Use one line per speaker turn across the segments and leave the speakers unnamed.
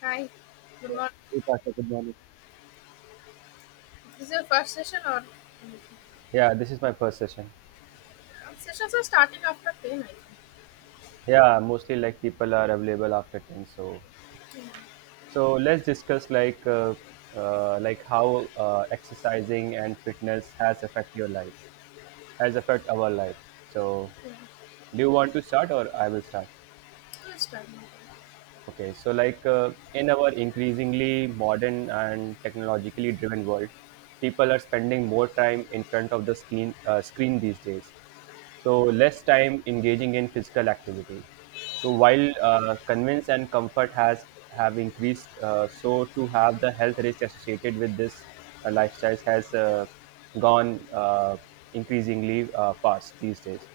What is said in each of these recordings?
Hi, good morning.
Hey, Pasha, good morning.
This is your first session or Uh,
Yeah, this is my first session.
sessions are starting after 10, I think.
Yeah, mostly like people are available after 10. So,
Yeah,
so let's discuss like how exercising and fitness has affect your life, has affect our life. So,
yeah,
do you want to start or I will start?
who is starting?
Okay, so in our increasingly modern and technologically driven world, people are spending more time in front of the screen these days, so less time engaging in physical activity. So while convenience and comfort has have increased, so to have the health risk associated with this lifestyles has gone increasingly fast these days.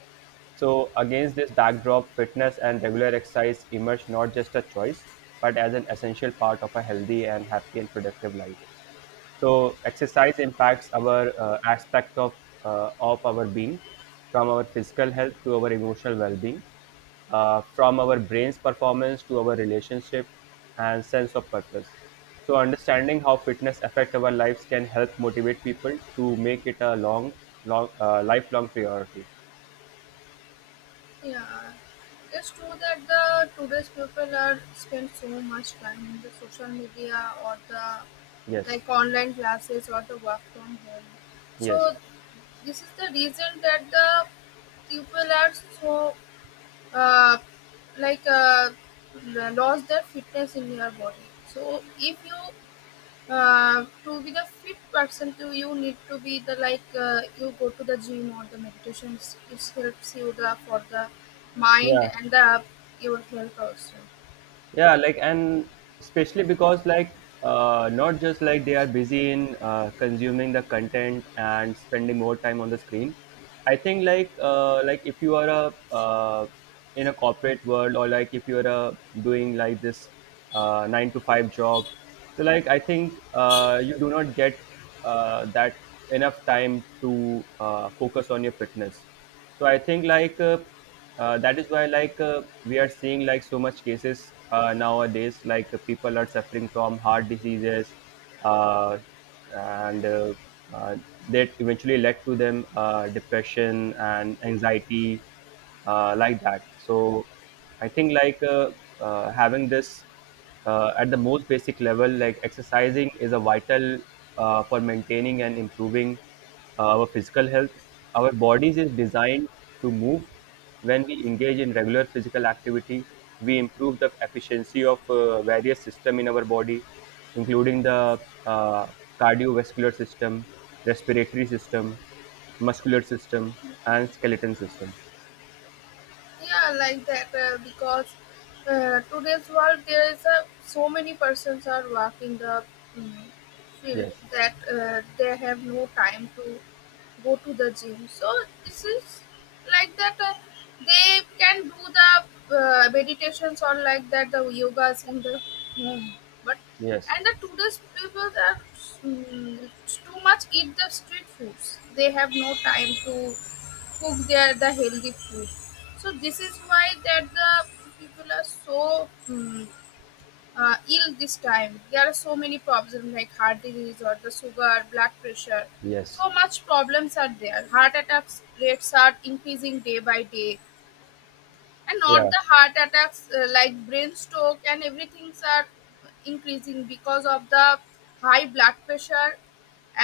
So against this backdrop, fitness and regular exercise emerge not just a choice, but as an essential part of a healthy and happy and productive life. So exercise impacts our aspect of our being, from our physical health to our emotional well-being, from our brain's performance to our relationship and sense of purpose. So understanding how fitness affect our lives can help motivate people to make it a long, lifelong priority.
Yeah, it's true that the today's people are spend so much time in the social media or the
Yes.
like online classes or the work from home.
Yes.
So this is the reason that the people are so uh, like uh, lost their fitness in their body. So if you to be the fit person to you need to be the you go to the gym or the meditations it helps you the for the mind
Yeah.
and the your health also.
Yeah, and especially because not just like they are busy in consuming the content and spending more time on the screen. I think like if you are a in a corporate world, or like if you're a doing like this 9 to 5 job, so like I think you do not get that enough time to focus on your fitness. So I think like that is why we are seeing like so much cases nowadays, people are suffering from heart diseases, uh, and uh, that eventually led to them depression and anxiety, like that, so I think like having this at the most basic level, like exercising is a vital for maintaining and improving our physical health. Our bodies is designed to move. When we engage in regular physical activity, we improve the efficiency of various system in our body, including the uh, cardiovascular system, respiratory system, muscular system, and skeleton system.
Yeah, like that because today's world there is a, so many persons are working the mm field
Yes.
that they have no time to go to the gym so this is like that they can do the meditations or like that the yogas in the home, but
Yes.
and the today's people are mm, too much eat the street foods they have no time to cook there the healthy food so this is why that the people are so mm, ill this time there are so many problems like heart disease or the sugar blood pressure
Yes.
so much problems are there heart attacks rates are increasing day by day and not
Yeah.
the heart attacks like brain stroke and everything are increasing because of the high blood pressure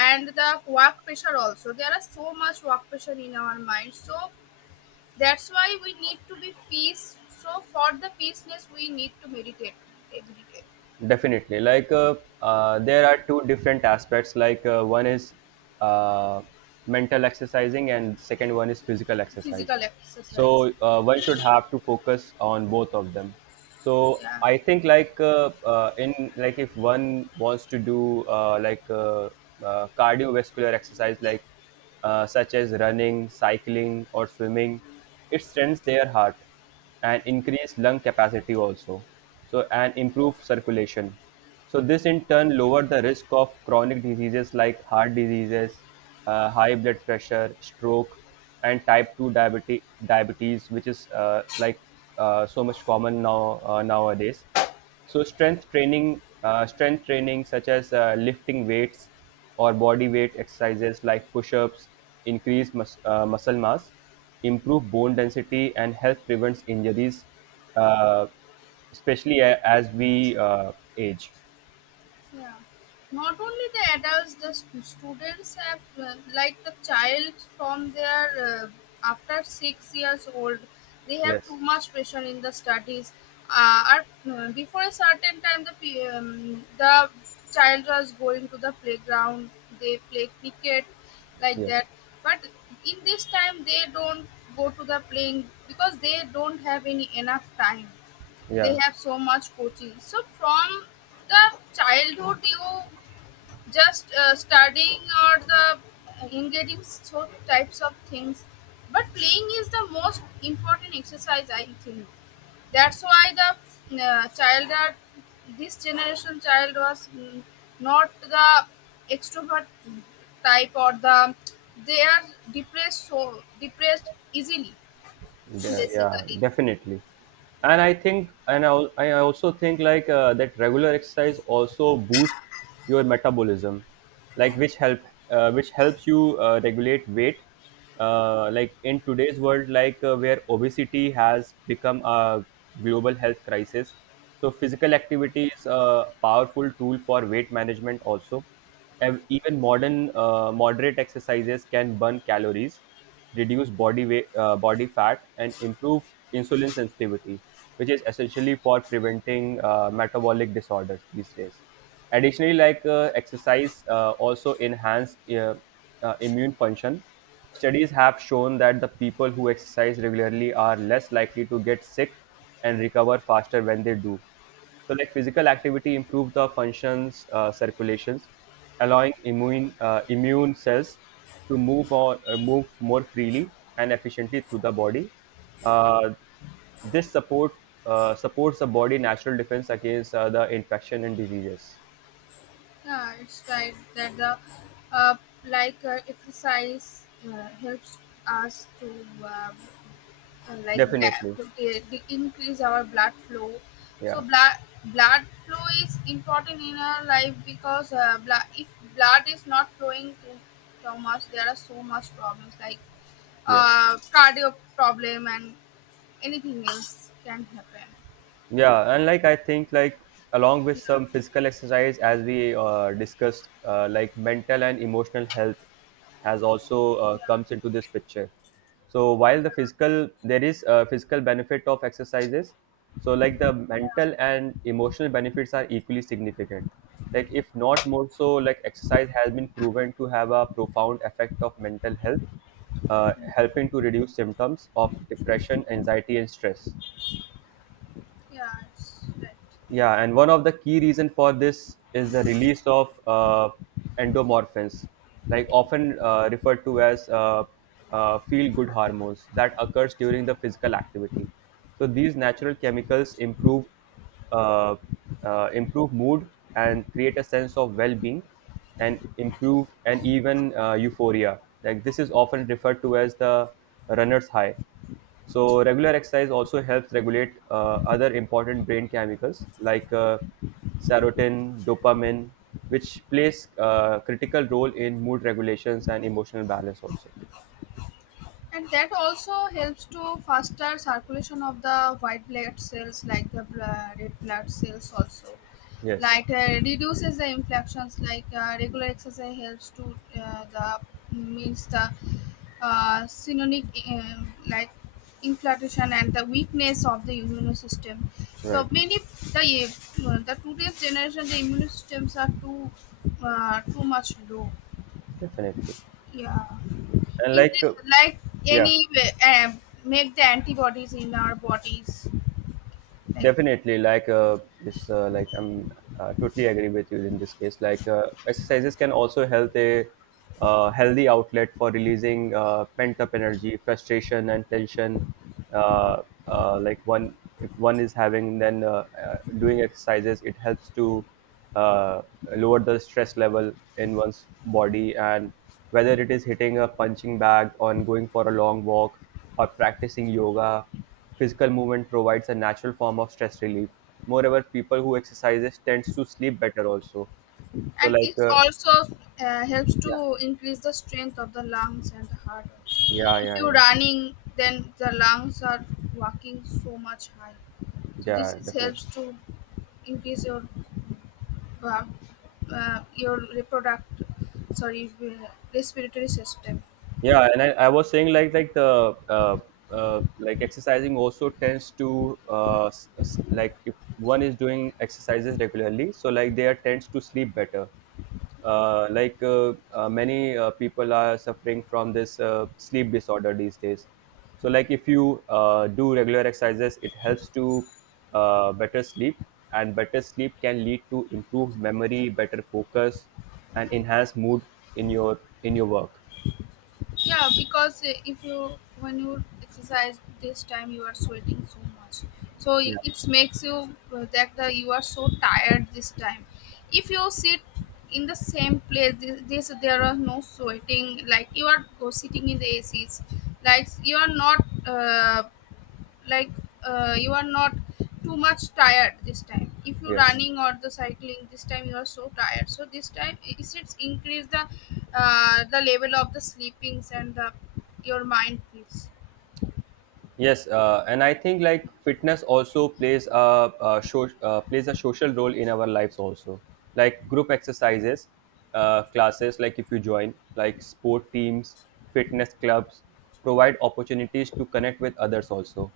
and the work pressure also there are so much work pressure in our mind so that's why we need to be peace. So for the peaceness, we need to meditate, meditate,
Definitely. Like there are two different aspects. One is uh, mental exercising, and second one is physical exercise.
physical exercise.
So one should have to focus on both of them. So
Yeah.
I think like if one wants to do cardiovascular exercise, such as running, cycling, or swimming, it strengthens their heart and increase lung capacity also, so and improve circulation. So this in turn lower the risk of chronic diseases like heart diseases, high blood pressure, stroke, and type 2 diabetes, which is like so much common nowadays. So strength training, such as lifting weights or body weight exercises like push-ups, increase muscle mass, improve bone density, and help prevents injuries, uh, especially as we age.
Yeah. Not only the adults, the students have, like the child from their after 6 years old, they have too
Yes,
much pressure in the studies. Before a certain time, the the child was going to the playground. They play cricket like
yes,
that. But in this time, they don't go to the playing because they don't have any enough time, they
yeah.
have so much coaching. So from the childhood, you just studying or the engaging so types of things, but playing is the most important exercise I think. That's why the child that this generation child was not the extrovert type or the they are depressed, so depressed easily
Yeah, yeah,
basically.
definitely. And I think, I also think that regular exercise also boosts your metabolism, like which helps you regulate weight. Like in today's world, where obesity has become a global health crisis, so physical activity is a powerful tool for weight management also. And even modern moderate exercises can burn calories, reduce body weight, body fat, and improve insulin sensitivity, which is essentially for preventing metabolic disorders these days. Additionally, exercise also enhance immune function. Studies have shown that the people who exercise regularly are less likely to get sick and recover faster when they do. So, like physical activity improves the functions, circulations, allowing immune cells to move or move more freely and efficiently through the body. Uh, this supports the body natural defense against the infection and diseases.
Yeah, it's right that the uh, exercise helps us to um,
Definitely,
to increase our blood flow. So
yeah,
blood flow is important in our life because blood if blood is not flowing too, too much, there are so much problems like
yes.
cardio problem and anything else can happen.
Yeah, and I think along with
Yeah,
some physical exercise, as we discussed, like mental and emotional health has also comes into this picture. So while there is a physical benefit of exercises, so like the
yeah,
mental and emotional benefits are equally significant, like if not more. So like exercise has been proven to have a profound effect of mental health, helping to reduce symptoms of depression, anxiety, and stress.
yeah. It's right.
Yeah, and one of the key reason for this is the release of endomorphins, like often referred to as feel-good hormones that occurs during the physical activity. So these natural chemicals improve uh, mood and create a sense of well-being, and improve and even euphoria. Like this is often referred to as the runner's high. So regular exercise also helps regulate other important brain chemicals like serotonin, dopamine, which plays a critical role in mood regulations and emotional balance also.
And that also helps to faster circulation of the white blood cells like the red blood cells also,
Yes,
like reduces the infections, like regular exercise helps to the means the synonic like inflammation and the weakness of the immune system, so
right,
many. The the today's generation the immune systems are too too much low.
definitely.
Yeah,
And
in the,
like,
like
yeah.
any make the antibodies in our bodies like that.
Definitely, like I'm totally agree with you in this case. Like exercises can also help a healthy outlet for releasing pent up energy, frustration, and tension. Uh, like, if one is having, then doing exercises, it helps to uh, lower the stress level in one's body, and whether it is hitting a punching bag, on going for a long walk, or practicing yoga. Physical movement provides a natural form of stress relief. Moreover, people who exercises tends to sleep better also. So
And it
like
also helps to increase the strength of the lungs and the heart also.
yeah,
If
yeah,
you're
yeah,
running then the lungs are working so much high, so this
yeah,
is
definitely.
helps to increase uh, your reproduct sorry respiratory system.
Yeah, and I was saying like the like exercising also tends to like if one is doing exercises regularly, so like they are tends to sleep better. Many people are suffering from this sleep disorder these days. So like if you do regular exercises, it helps to better sleep, and better sleep can lead to improved memory, better focus, and enhanced mood in your work.
Yeah, because if you when you exercise this time, you are sweating so much, so it
Yeah.
it makes you that the, you are so tired this time. If you sit in the same place, this there are no sweating. Like you are go sitting in the ACs, like you are not like you are not too much tired this time if you're
Yes.
running or the cycling this time you are so tired so this time it's increase the level of the sleepings and the your mind peace.
Yes, and I think like fitness also plays plays a social role in our lives also. Like group exercises, classes, like if you join, like sport teams, fitness clubs, provide opportunities to connect with others also,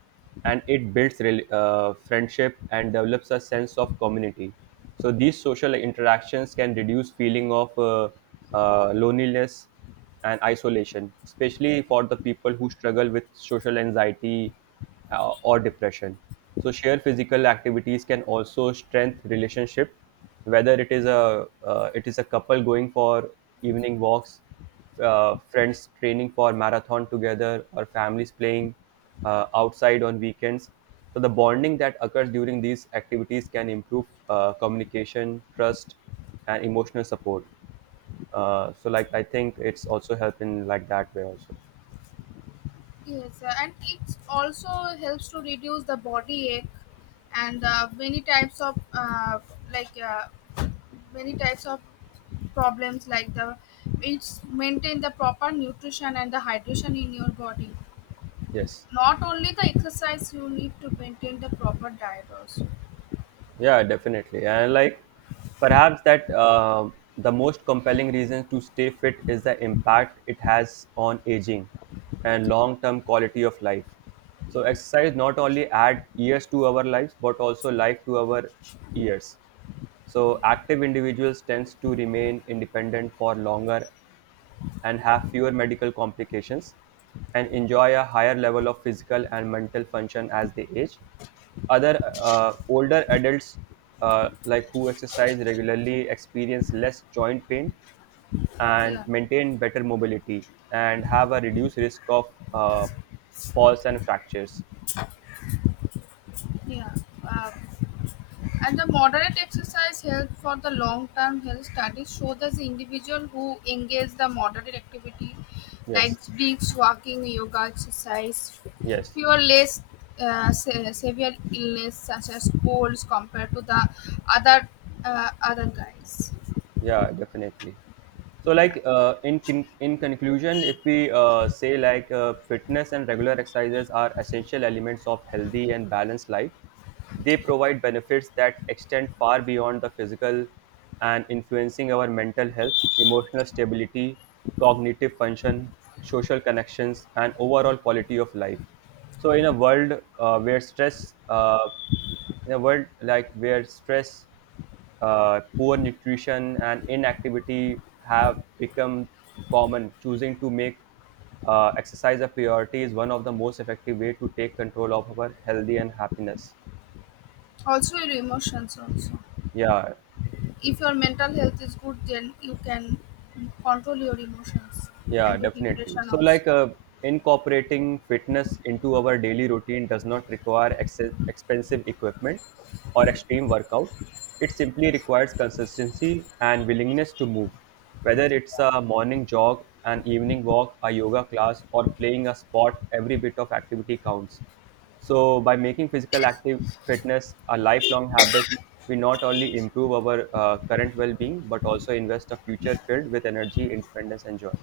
and it builds friendship and develops a sense of community. So these social interactions can reduce feeling of loneliness and isolation, especially for the people who struggle with social anxiety or depression. So, shared physical activities can also strengthen relationship, whether it is a couple going for evening walks, friends training for marathon together, or families playing outside on weekends. So, the bonding that occurs during these activities can improve communication, trust, and emotional support. So like I think it's also helping like that way also.
Yes, and it also helps to reduce the body ache and many types of like uh, many types of problems like the it's maintain the proper nutrition and the hydration in your body.
Yes,
Not only the exercise, you need to maintain the proper diet also.
yeah, definitely. And like, perhaps that the most compelling reason to stay fit is the impact it has on aging and long-term quality of life. So
Yeah,
exercise not only add years to our lives, but also life to our years. So active individuals tends to remain independent for longer, and have fewer medical complications, and enjoy a higher level of physical and mental function as they age. Other Older adults, like who exercise regularly, experience less joint pain,
yeah,
and maintain better mobility, and have a reduced risk of uh, falls and fractures.
yeah. Uh, and the moderate exercise help for the long-term health studies show that the individual who engage the moderate activity
Yes,
like breaths, walking, yoga exercise,
yes.
fewer less severe illness such as colds compared to the other other guys.
Yeah, definitely. So like, in conclusion, if we say, fitness and regular exercises are essential elements of healthy and balanced life. They provide benefits that extend far beyond the physical, and influencing our mental health, emotional stability, cognitive function, social connections, and overall quality of life. So uh, where stress uh, in a world like where stress, poor nutrition, and inactivity have become common. Choosing to make exercise a priority is one of the most effective way to take control of our healthy and happiness.
Also your emotions also.
Yeah.
If your mental health is good, then you can control your emotions
Yeah,
and your
definitely.
depression
So,
also.
incorporating fitness into our daily routine does not require expensive equipment or extreme workout. It simply requires consistency and willingness to move. Whether it's a morning jog, an evening walk, a yoga class, or playing a sport, every bit of activity counts. So, by making physical active fitness a lifelong habit, we not only improve our current well being, but also invest a future filled with energy, independence, and joy.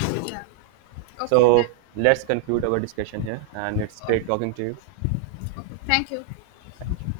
Yeah. Okay. Then.
So let's conclude our discussion here, and it's great
Okay.
talking to you.
Okay. Thank you.
Thank you.